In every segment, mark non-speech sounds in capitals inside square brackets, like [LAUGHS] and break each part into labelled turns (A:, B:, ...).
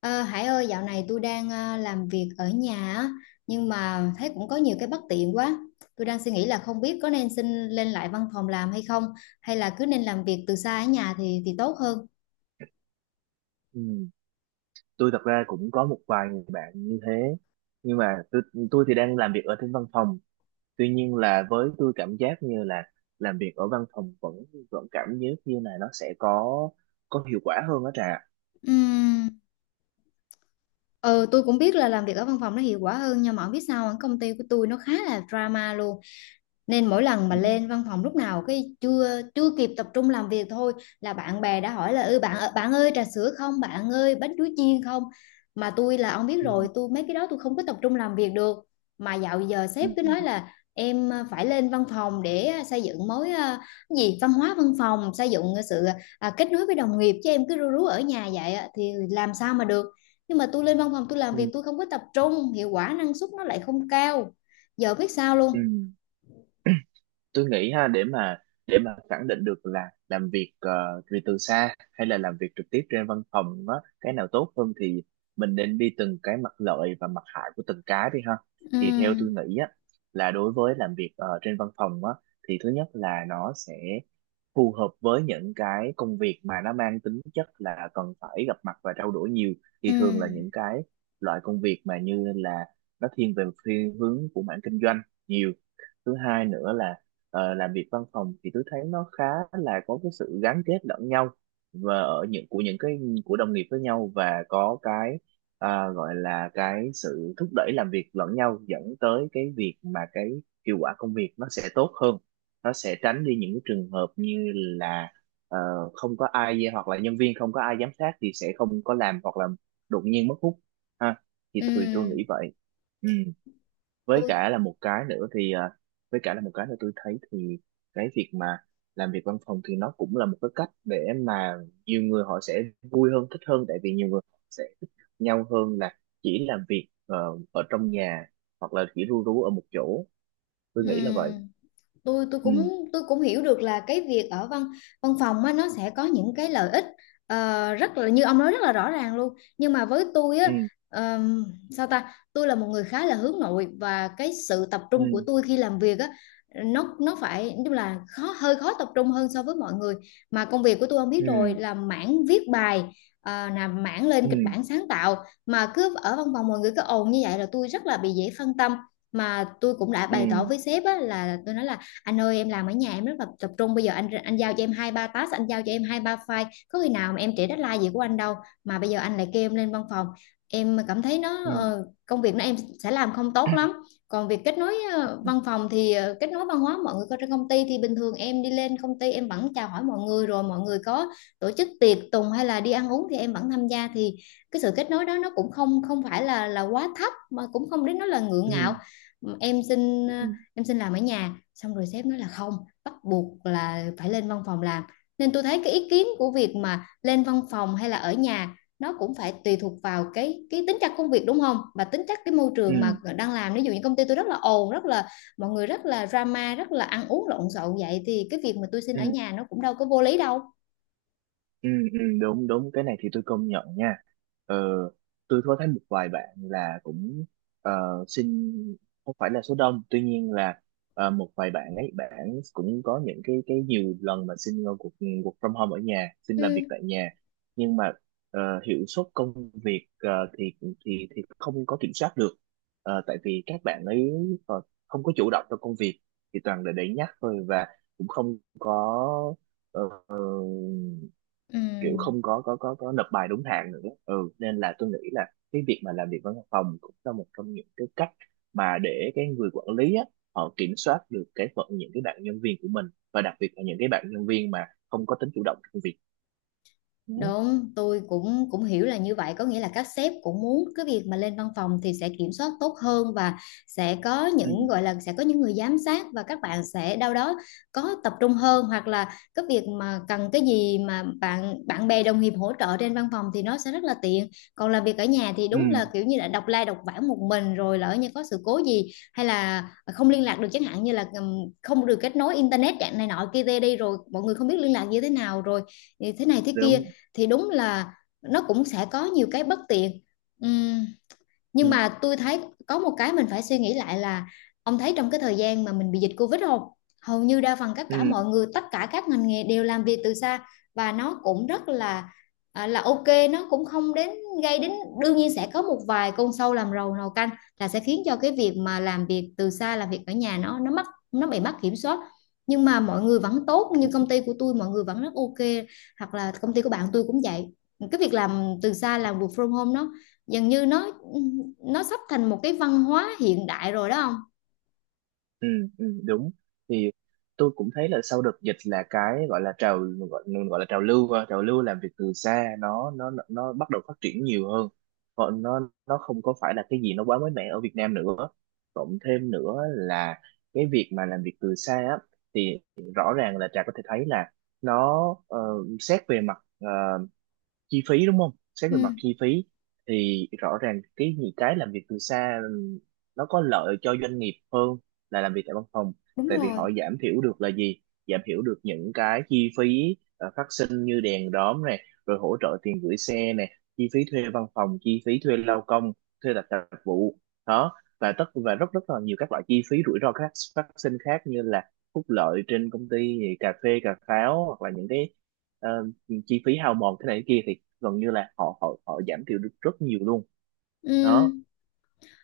A: Ờ, Hải ơi, dạo này tôi đang làm việc ở nhà á, nhưng mà thấy cũng có nhiều cái bất tiện quá. Tôi đang suy nghĩ là không biết có nên xin lên lại văn phòng làm hay không, hay là cứ nên làm việc từ xa ở nhà thì tốt hơn.
B: Ừ. Tôi thật ra cũng có một vài người bạn như thế, nhưng mà tôi thì đang làm việc ở trên văn phòng. Tuy nhiên là với tôi, cảm giác như là làm việc ở văn phòng vẫn vẫn cảm giác như là nó sẽ có hiệu quả hơn đó Trà.
A: Ừm, Ờ, tôi cũng biết là làm việc ở văn phòng nó hiệu quả hơn, nhưng mà không biết sao công ty của tôi nó khá là drama luôn. Nên mỗi lần mà
B: Ừ.
A: lên văn phòng, lúc nào cái chưa chưa kịp tập trung làm việc thôi là bạn bè đã hỏi là bạn ơi trà sữa không, bạn ơi bánh chuối chiên không. Mà tôi, là ông biết rồi,
B: Ừ.
A: tôi mấy cái đó tôi không có tập trung làm việc được. Mà dạo giờ
B: Ừ.
A: sếp cứ nói là em phải lên văn phòng để xây dựng mối, cái gì, văn hóa văn phòng, xây dựng sự kết nối với đồng nghiệp, chứ em cứ rú rú ở nhà vậy á, thì làm sao mà được. Nhưng mà tôi lên văn phòng tôi làm việc
B: Ừ.
A: tôi không có tập trung, hiệu quả năng suất nó lại không cao, giờ biết sao
B: Ừ.
A: luôn.
B: Tôi nghĩ ha, để mà khẳng định được là làm việc vì từ xa hay là làm việc trực tiếp trên văn phòng đó, cái nào tốt hơn thì mình nên đi từng cái mặt lợi và mặt hại của từng cái đi ha.
A: Ừ,
B: Thì theo tôi nghĩ á, là đối với làm việc trên văn phòng á, thì thứ nhất là nó sẽ phù hợp với những cái công việc mà nó mang tính chất là cần phải gặp mặt và trao đổi nhiều.
A: ừ,
B: Thì thường là những cái loại công việc mà như là nó thiên về thiên hướng của mảng kinh doanh nhiều. Thứ hai nữa là, làm việc văn phòng thì tôi thấy nó khá là có cái sự gắn kết lẫn nhau, và ở những của những cái của đồng nghiệp với nhau, và có cái, gọi là cái sự thúc đẩy làm việc lẫn nhau dẫn tới cái việc mà cái hiệu quả công việc nó sẽ tốt hơn. Nó sẽ tránh đi những cái trường hợp như là ờ, không có ai, hoặc là nhân viên không có ai giám sát thì sẽ không có làm, hoặc là đột nhiên mất hút ha. Thì
A: ừ.
B: tôi nghĩ vậy. Ừ với
A: tôi
B: cả là một cái nữa thì à, Với cả là một cái nữa tôi thấy thì cái việc mà làm việc văn phòng thì nó cũng là một cái cách để mà nhiều người họ sẽ vui hơn, thích hơn, tại vì nhiều người họ sẽ thích nhau hơn là chỉ làm việc ở trong nhà, hoặc là chỉ ru rú ở một chỗ.
A: ừ
B: Tôi nghĩ là vậy.
A: tôi tôi
B: Ừ.
A: cũng tôi cũng hiểu được là cái việc ở văn văn phòng á, nó sẽ có những cái lợi ích rất là, như ông nói rất là rõ ràng luôn, nhưng mà với tôi á,
B: Ừ.
A: ờm, sao ta, tôi là một người khá là hướng nội, và cái sự tập trung của
B: Ừ.
A: tôi khi làm việc á, nó phải, tức là hơi khó tập trung hơn so với mọi người. Mà công việc của tôi, ông biết rồi,
B: Ừ.
A: là mảng viết bài, là mảng lên kịch
B: Ừ.
A: bản sáng tạo. Mà cứ ở văn phòng mọi người cứ ồn như vậy là tôi rất là bị dễ phân tâm. Mà tôi cũng đã bày tỏ
B: Ừ.
A: với sếp á, là tôi nói là anh ơi, em làm ở nhà em rất là tập trung, bây giờ anh giao cho em hai ba task, anh giao cho em hai ba file, có khi nào mà em trễ deadline gì của anh đâu. Mà bây giờ anh lại kêu em lên văn phòng, em cảm thấy nó,
B: Ừ.
A: công việc nó em sẽ làm không tốt lắm. Còn việc kết nối, văn phòng thì, kết nối văn hóa mọi người có trên công ty, thì bình thường em đi lên công ty em vẫn chào hỏi mọi người, rồi mọi người có tổ chức tiệc tùng hay là đi ăn uống thì em vẫn tham gia, thì cái sự kết nối đó nó cũng không không phải là quá thấp, mà cũng không đến nó là ngượng ngạo.
B: Ừ.
A: em xin ờ,
B: Ừ.
A: em xin làm ở nhà, xong rồi sếp nói là không, bắt buộc là phải lên văn phòng làm. Nên tôi thấy cái ý kiến của việc mà lên văn phòng hay là ở nhà nó cũng phải tùy thuộc vào cái tính chất công việc, đúng không, và tính chất cái môi trường
B: Ừ.
A: mà đang làm. Ví dụ như công ty tôi rất là ồn, rất là mọi người rất là drama, rất là ăn uống lộn xộn, vậy thì cái việc mà tôi xin
B: Ừ.
A: ở nhà nó cũng đâu có vô lý đâu.
B: Ừ, ừ, đúng đúng, cái này thì tôi công nhận nha. ờ, tôi có thấy một vài bạn là cũng ờ, xin, không phải là số đông, tuy nhiên là một vài bạn ấy, bạn cũng có những cái nhiều lần mà xin cuộc cuộc from home ở nhà, xin làm
A: Ừ,
B: việc tại nhà. Nhưng mà ờ, hiệu suất công việc thì thì không có kiểm soát được. Tại vì các bạn ấy ờ, không có chủ động trong công việc, thì toàn là để nhắc thôi, và cũng không có ờ, kiểu
A: ừ.
B: không có nộp bài đúng hạn nữa. Ừ. Nên là tôi nghĩ là cái việc mà làm việc văn phòng cũng là một trong những cái cách mà để cái người quản lý á, họ kiểm soát được cái phận những cái bạn nhân viên của mình, và đặc biệt là những cái bạn nhân viên mà không có tính chủ động trong việc. Ừ.
A: Đúng, tôi cũng cũng hiểu là như vậy, có nghĩa là các sếp cũng muốn cái việc mà lên văn phòng thì sẽ kiểm soát tốt hơn, và sẽ có
B: Ừ.
A: những, gọi là, sẽ có những người giám sát, và các bạn sẽ đâu đó có tập trung hơn, hoặc là cái việc mà cần cái gì mà bạn bạn bè đồng nghiệp hỗ trợ trên văn phòng thì nó sẽ rất là tiện. Còn làm việc ở nhà thì đúng
B: Ừ.
A: là kiểu như là độc lai độc vãng một mình, rồi lỡ như có sự cố gì hay là không liên lạc được, chẳng hạn như là không được kết nối internet dạng này nọ kia, tê đi rồi mọi người không biết liên lạc như thế nào, rồi thì thế này thế kia,
B: Đúng.
A: thì đúng là nó cũng sẽ có nhiều cái bất tiện. Ừm,
B: Ừ.
A: nhưng mà tôi thấy có một cái mình phải suy nghĩ lại là, ông thấy trong cái thời gian mà mình bị dịch Covid không, hầu như đa phần tất cả
B: Ừ.
A: mọi người, tất cả các ngành nghề đều làm việc từ xa, và nó cũng rất là, là ok, nó cũng không đến, gây đến. Đương nhiên sẽ có một vài con sâu làm rầu nồi canh, là sẽ khiến cho cái việc mà làm việc từ xa, làm việc ở nhà, nó bị mất kiểm soát. Nhưng mà mọi người vẫn tốt, như công ty của tôi mọi người vẫn rất ok, hoặc là công ty của bạn tôi cũng vậy. Cái việc làm từ xa, làm work from home, nó dường như nó sắp thành một cái văn hóa hiện đại rồi đó không.
B: Ừ, ừ, đúng. Thì tôi cũng thấy là sau đợt dịch là cái gọi, gọi là trào lưu, trào lưu làm việc từ xa nó bắt đầu phát triển nhiều hơn. Còn nó không có phải là cái gì nó quá mới mẻ ở Việt Nam nữa. Cộng thêm nữa là cái việc mà làm việc từ xa á, thì rõ ràng là Trà có thể thấy là nó, xét về mặt chi phí, đúng không, xét
A: Ừ,
B: về mặt chi phí thì rõ ràng cái những cái làm việc từ xa nó có lợi cho doanh nghiệp hơn là làm việc tại văn phòng.
A: đúng
B: Tại vì họ
A: rồi.
B: giảm thiểu được là gì? Giảm thiểu được những cái chi phí phát sinh như đèn đóm này, rồi hỗ trợ tiền gửi xe này, chi phí thuê văn phòng, chi phí thuê lao công, thuê đặt tạp vụ đó. Và tất và rất rất là nhiều các loại chi phí rủi ro khác, phát sinh khác, như là phúc lợi trên công ty thì cà phê cà pháo, hoặc là những cái ờ, chi phí hao mòn thế này thế kia thì gần như là họ họ họ giảm thiểu được rất nhiều luôn. Đó.
A: Ừ.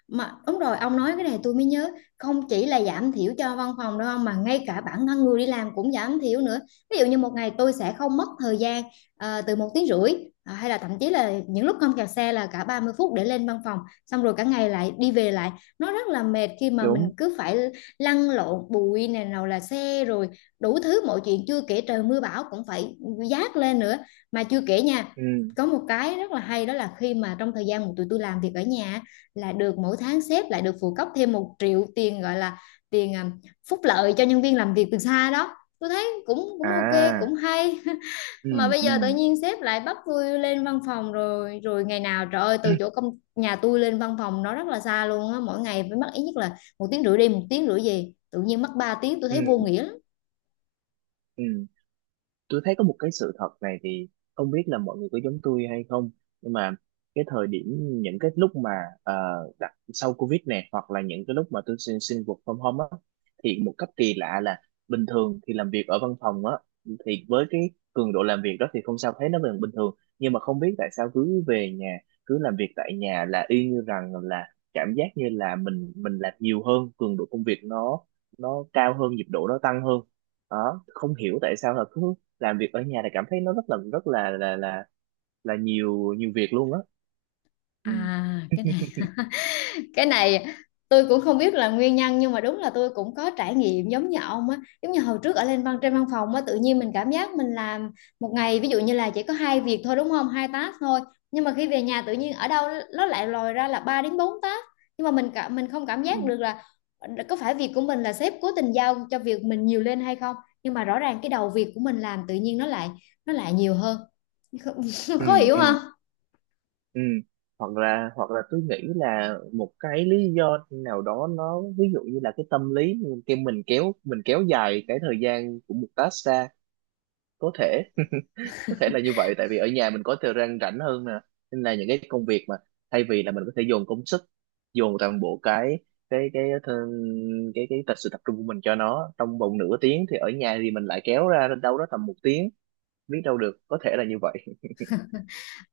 A: Mà đúng rồi, ông nói cái này tôi mới nhớ, không chỉ là giảm thiểu cho văn phòng đâu ông, mà ngay cả bản thân người đi làm cũng giảm thiểu nữa. Ví dụ như một ngày tôi sẽ không mất thời gian từ 1 tiếng rưỡi, hay là thậm chí là những lúc không kẹt xe là cả 30 phút để lên văn phòng, xong rồi cả ngày lại đi về lại, nó rất là mệt khi mà mình
B: Đúng.
A: cứ phải lăn lộn, bụi này, nào là xe, rồi đủ thứ mọi chuyện, chưa kể trời mưa bão cũng phải dát lên nữa. Mà chưa kể nha,
B: Ừ.
A: có một cái rất là hay, đó là khi mà trong thời gian mà tụi tôi làm việc ở nhà á, là được mỗi tháng sếp lại được phụ cấp thêm 1 triệu tiền, gọi là tiền, phúc lợi cho nhân viên làm việc từ xa đó. Tôi thấy cũng cũng ok, cũng
B: À.
A: hay. [LAUGHS] Mà
B: Ừ.
A: bây
B: Ừ.
A: giờ tự nhiên sếp lại bắt tôi lên văn phòng, rồi rồi ngày nào trời ơi, từ
B: [CLEARS THROAT]
A: chỗ công nhà tôi lên văn phòng nó rất là xa luôn á, mỗi ngày phải mất ít nhất là 1 tiếng rưỡi đi, 1 tiếng rưỡi về, tự nhiên mất 3 tiếng, tôi thấy vô
B: Ừ.
A: nghĩa lắm.
B: Ừ. Tôi thấy có một cái sự thật này thì không biết là mọi người có giống tôi hay không, nhưng mà cái thời điểm, những cái lúc mà ờ, đặt sau Covid này, hoặc là những cái lúc mà tôi xin xin work from home á, thì một cách kỳ lạ là bình thường thì làm việc ở văn phòng á, thì với cái cường độ làm việc đó thì không sao, thấy nó vẫn bình thường. Nhưng mà không biết tại sao cứ về nhà, cứ làm việc tại nhà là y như rằng là cảm giác như là mình làm nhiều hơn, cường độ công việc nó cao hơn, nhịp độ nó tăng hơn. Đó, không hiểu tại sao là cứ làm việc ở nhà thì cảm thấy nó rất là là nhiều nhiều việc luôn á. Ừ.
A: À, cái này tôi cũng không biết là nguyên nhân, nhưng mà đúng là tôi cũng có trải nghiệm giống như ông á. Giống như hồi trước ở lên văn trên văn phòng á, tự nhiên mình cảm giác mình làm một ngày, ví dụ như là chỉ có hai việc thôi, đúng không, hai task thôi, nhưng mà khi về nhà tự nhiên ở đâu nó lại lòi ra là 3 đến 4 task. Nhưng mà mình không cảm
B: Ừ.
A: giác được là có phải việc của mình là sếp cố tình giao cho việc mình nhiều lên hay không, nhưng mà rõ ràng cái đầu việc của mình làm tự nhiên nó lại nhiều hơn. [LAUGHS]
B: Ừ.
A: Khó hiểu
B: Ừ.
A: không?
B: Ừ. Hoặc là tôi nghĩ là một cái lý do nào đó, nó ví dụ như là cái tâm lý, cái mình kéo dài cái thời gian của một task ra. Có thể, có thể là như vậy, tại vì ở nhà mình có thời gian rảnh hơn nè, nên là những cái công việc mà thay vì là mình có thể dồn công sức, dồn toàn bộ cái th- cái, tập sự tập trung của mình cho nó trong vòng nửa tiếng, thì ở nhà thì mình lại kéo ra đâu đó tầm một tiếng. Biết đâu được, có thể là như vậy.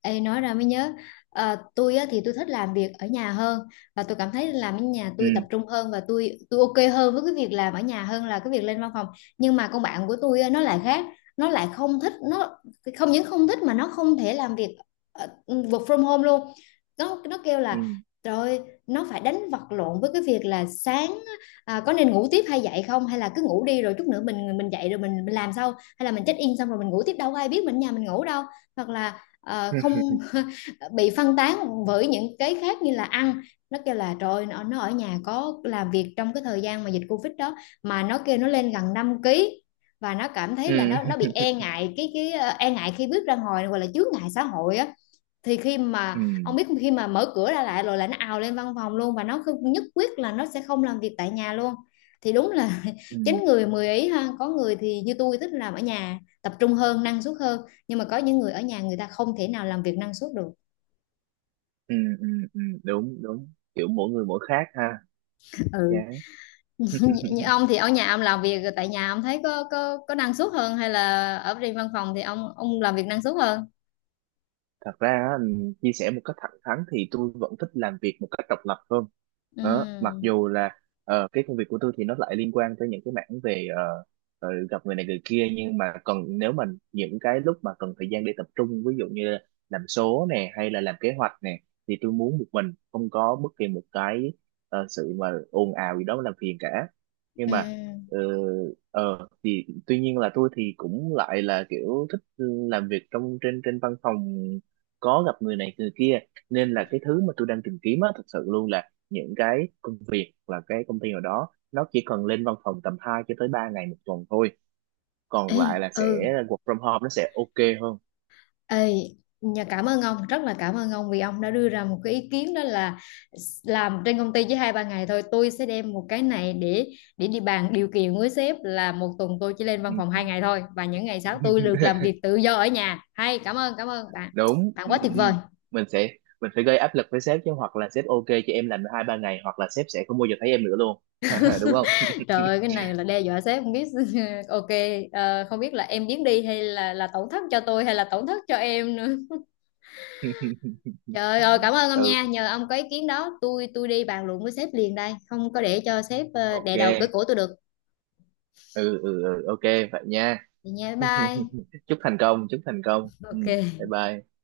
A: Ê, nói ra mới nhớ. Tôi á, thì tôi thích làm việc ở nhà hơn, và tôi cảm thấy làm ở nhà
B: Ừ.
A: tôi tập trung hơn, và tôi ok hơn với cái việc làm ở nhà hơn là cái việc lên văn phòng. Nhưng mà con bạn của tôi á, nó lại khác, nó lại không thích, nó không những không thích mà nó không thể làm việc work from home luôn. Nó kêu
B: Ừ.
A: là, rồi nó phải đánh vật lộn với cái việc là sáng, có nên ngủ tiếp hay dậy không, hay là cứ ngủ đi rồi chút nữa mình dậy rồi mình làm sau, hay là mình check in xong rồi mình ngủ tiếp đâu có ai biết mình ở nhà mình ngủ đâu, hoặc là
B: [LAUGHS]
A: không. [LAUGHS] Bị phân tán bởi những cái khác như là ăn. Nó kêu là trời, nó ở nhà có làm việc trong cái thời gian mà dịch Covid đó, mà nó kêu nó lên gần 5 ký, và nó cảm thấy là
B: Ừ.
A: nó bị e
B: [LAUGHS]
A: ngại cái e ngại khi bước ra ngoài, gọi là chướng ngại xã hội á. Thì khi
B: Ừ.
A: mà ông biết, khi mà mở cửa ra lại rồi là nó ào lên văn phòng luôn, và nó không, nhất quyết là nó sẽ không làm việc tại nhà luôn. Thì đúng là
B: Ừ.
A: [LAUGHS] chín người mười ý ha, có người thì như tôi thích làm ở nhà tập trung hơn, năng suất hơn, nhưng mà có những người ở nhà người ta không thể nào làm việc năng suất được.
B: Ừ. Ừ. Ừ, đúng đúng, kiểu mỗi người mỗi khác ha.
A: Ừ.
B: Chán. [LAUGHS]
A: [LAUGHS] Như ông thì ở nhà, ông làm việc tại nhà ông thấy có năng suất hơn, hay là ở trên văn phòng thì ông làm việc năng suất hơn?
B: Thật ra á, chia sẻ một cách thẳng thắn thì tôi vẫn thích làm việc một cách độc lập hơn đó. Mặc
A: Ừ,
B: dù là cái công việc của tôi thì nó lại liên quan tới những cái mảng về gặp người này người kia, nhưng mà cần, nếu mà những cái lúc mà cần thời gian để tập trung, ví dụ như làm số nè hay là làm kế hoạch nè, thì tôi muốn một mình, không có bất kỳ một cái sự mà ồn ào gì đó làm phiền cả. Nhưng
A: ừ.
B: mà ờ, thì tuy nhiên là tôi thì cũng lại là kiểu thích làm việc trong trên trên văn phòng, có gặp người này người kia. Nên là cái thứ mà tôi đang tìm kiếm á, thật sự luôn là những cái công việc là cái công ty nào đó nó chỉ cần lên văn phòng tầm 2 cho tới 3 ngày một tuần thôi, còn
A: Ê,
B: lại là sẽ
A: ừ.
B: work from home nó sẽ ok hơn.
A: Ê, nhà cảm ơn ông, rất là cảm ơn ông, vì ông đã đưa ra một cái ý kiến, đó là làm trên công ty chỉ hai ba ngày thôi. Tôi sẽ đem một cái này để đi bàn điều kiện với sếp là một tuần tôi chỉ lên văn
B: Ừ.
A: phòng hai ngày thôi, và những ngày sau tôi được
B: [LAUGHS]
A: làm việc tự do ở nhà, hay, cảm ơn, cảm ơn bạn.
B: Đúng.
A: Bạn
B: Ừ,
A: quá tuyệt
B: ừ.
A: vời.
B: mình sẽ mình phải gây áp lực với sếp chứ, hoặc là sếp ok cho em làm 2 3 ngày, hoặc là sếp sẽ không bao giờ thấy em nữa luôn. [LAUGHS] Đúng không?
A: Trời ơi, cái này là đe dọa sếp không biết. [LAUGHS] Ok. Không biết là em biến đi, hay là tổn thất cho tôi, hay là tổn thất cho em nữa.
B: [LAUGHS]
A: Trời ơi, cảm ơn ông
B: Ừ.
A: nha. Nhờ ông có ý kiến đó, tôi đi bàn luận với sếp liền đây, không có để cho sếp đè
B: Ok.
A: đầu cửa cổ tôi được.
B: Ừ. Ừ. Ừ. Ok, vậy nha.
A: Vậy nha, bye
B: [LAUGHS]
A: bye.
B: Chúc thành công, chúc thành công. Ừ.
A: Ok.
B: Bye bye.